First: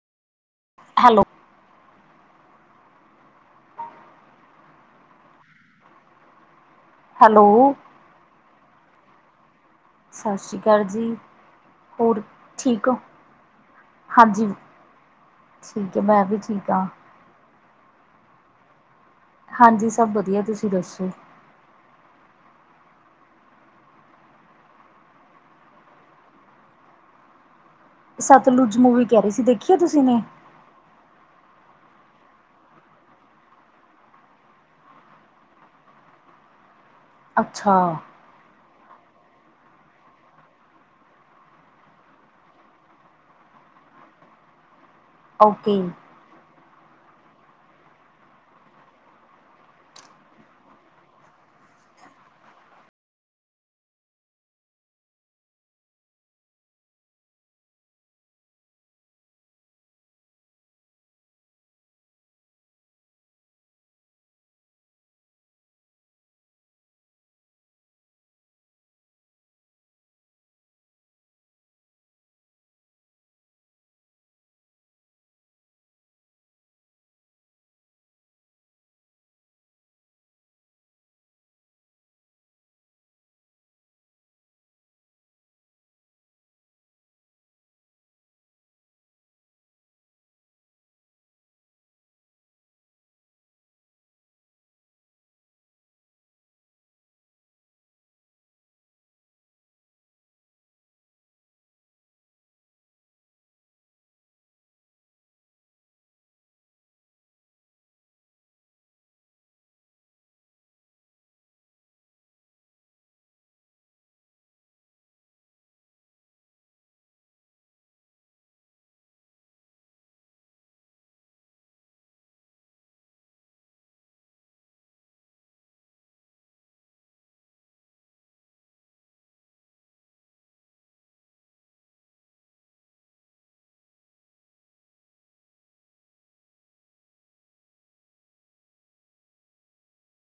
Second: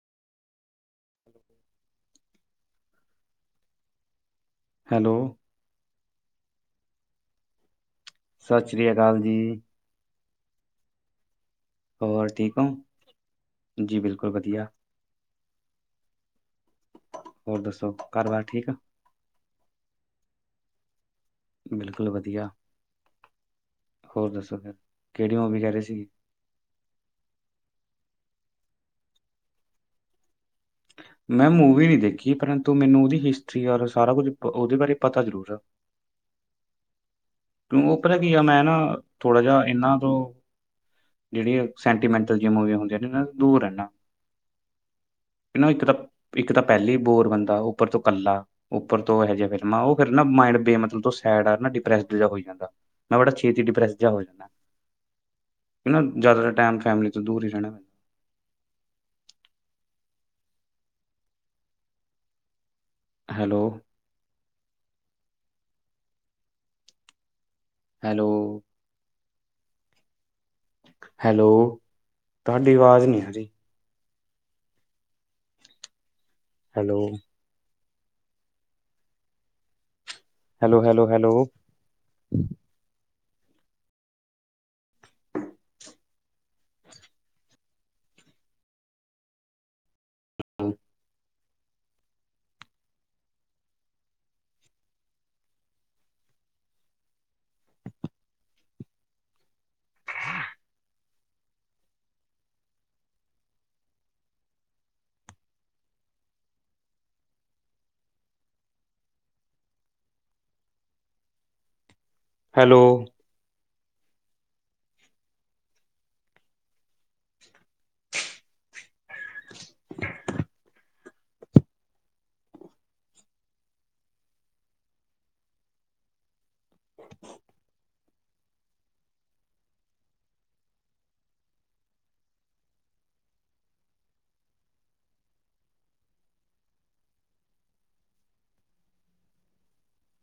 Hello. Hello. Hello. ਸਤਿ ਸ੍ਰੀ ਅਕਾਲ ਜੀ। ਸਤਿ ਸ਼੍ਰੀ ਅਕਾਲ ਜੀ। ਹੋਰ ਠੀਕ ਹੋ, ਜੀ ਬਿਲਕੁਲ ਹਾਂਜੀ। ਵਧੀਆ ਠੀਕ ਹੈ। ਮੈਂ ਵੀ ਠੀਕ ਹਾਂ। ਹੋਰ ਦੱਸੋ। ਘਰ ਬਾਰ ਠੀਕ ਆ। ਹਾਂਜੀ, ਸਭ ਵਧੀਆ ਤੁਸੀਂ ਦੱਸੋ। ਬਿਲਕੁਲ ਵਧੀਆ। ਹੋਰ ਦੱਸੋ ਫਿਰ ਕਿਹੜੀ ਓ ਵੀ ਕਹਿ ਰਹੇ ਸੀਗੇ ਸਤਲੁਜ ਮੂਵੀ ਕਹਿ ਰਹੀ ਸੀ। ਦੇਖੀ ਏ ਤੁਸੀਂ ਨੇ ਮੈਂ ਮੂਵੀ ਨਹੀਂ ਦੇਖੀ, ਪਰੰਤੂ, ਮੈਨੂੰ ਉਹਦੀ ਹਿਸਟਰੀ ਔਰ, ਸਾਰਾ ਕੁੱਝ ਉਹਦੇ ਬਾਰੇ ਪਤਾ ਜ਼ਰੂਰ ਆ। ਅੱਛਾ ਕਿਉ, ਉਹ ਪਤਾ ਕੀ ਆ, ਮੈਂ ਨਾ ਥੋੜਾ ਜਿਹਾ ਇਹਨਾਂ ਤੋਂ ਜਿਹੜੀਆਂ ਸੈਂਟੀਮੈਂਟਲ ਜੀਆ ਮੂਵੀਆਂ ਹੁੰਦੀਆਂ ਨੇ ਨਾ, ਇਹਨਾਂ ਦੂਰ ਰਹਿਨਾ। ਕਿ, ਓਕੇ ਇੱਕ ਤਾਂ ਇੱਕ ਤਾਂ ਪਹਿਲੇ ਹੀ ਬੋਰ ਬੰਦਾ ਉੱਪਰ ਤੋਂ ਕੱਲਾ ਉੱਪਰ ਤੋਂ ਇਹੋ ਜਹੀਆ ਫ਼ਿਲਮਾਂ, ਉਹ ਫਿਰ ਨਾ ਮੈਡ ਬੇ ਮਤਲਬ ਸੈਡ ਆ ਨਾ ਡਿਪੈਸ ਜ ਹੋ ਜਾਂਦਾ, ਮੈਂ ਬੜਾ ਛੇਤੀ ਹੀ ਡਿਪਰੈਸਿਹਾ ਹੋ ਜਾਂਦਾ। ਕਿ, ਜ਼ਿਆਦਾ ਟਾਈਮ ਫੈਮਲੀ ਤੋਂ ਦੂਰ ਹੀ ਰਹਿਣਾ। ਪੈਂਦਾ ਹੈਲੋ? ਹੈਲੋ? ਹੈਲੋ? ਤੁਹਾਡੀ ਆਵਾਜ਼ ਨਹੀਂ ਹੈ। ਜੀ ਹੈਲੋ? Hello, hello, hello? ਹਾਂ। ਹ। ਹੈਲੋ? [inaudible]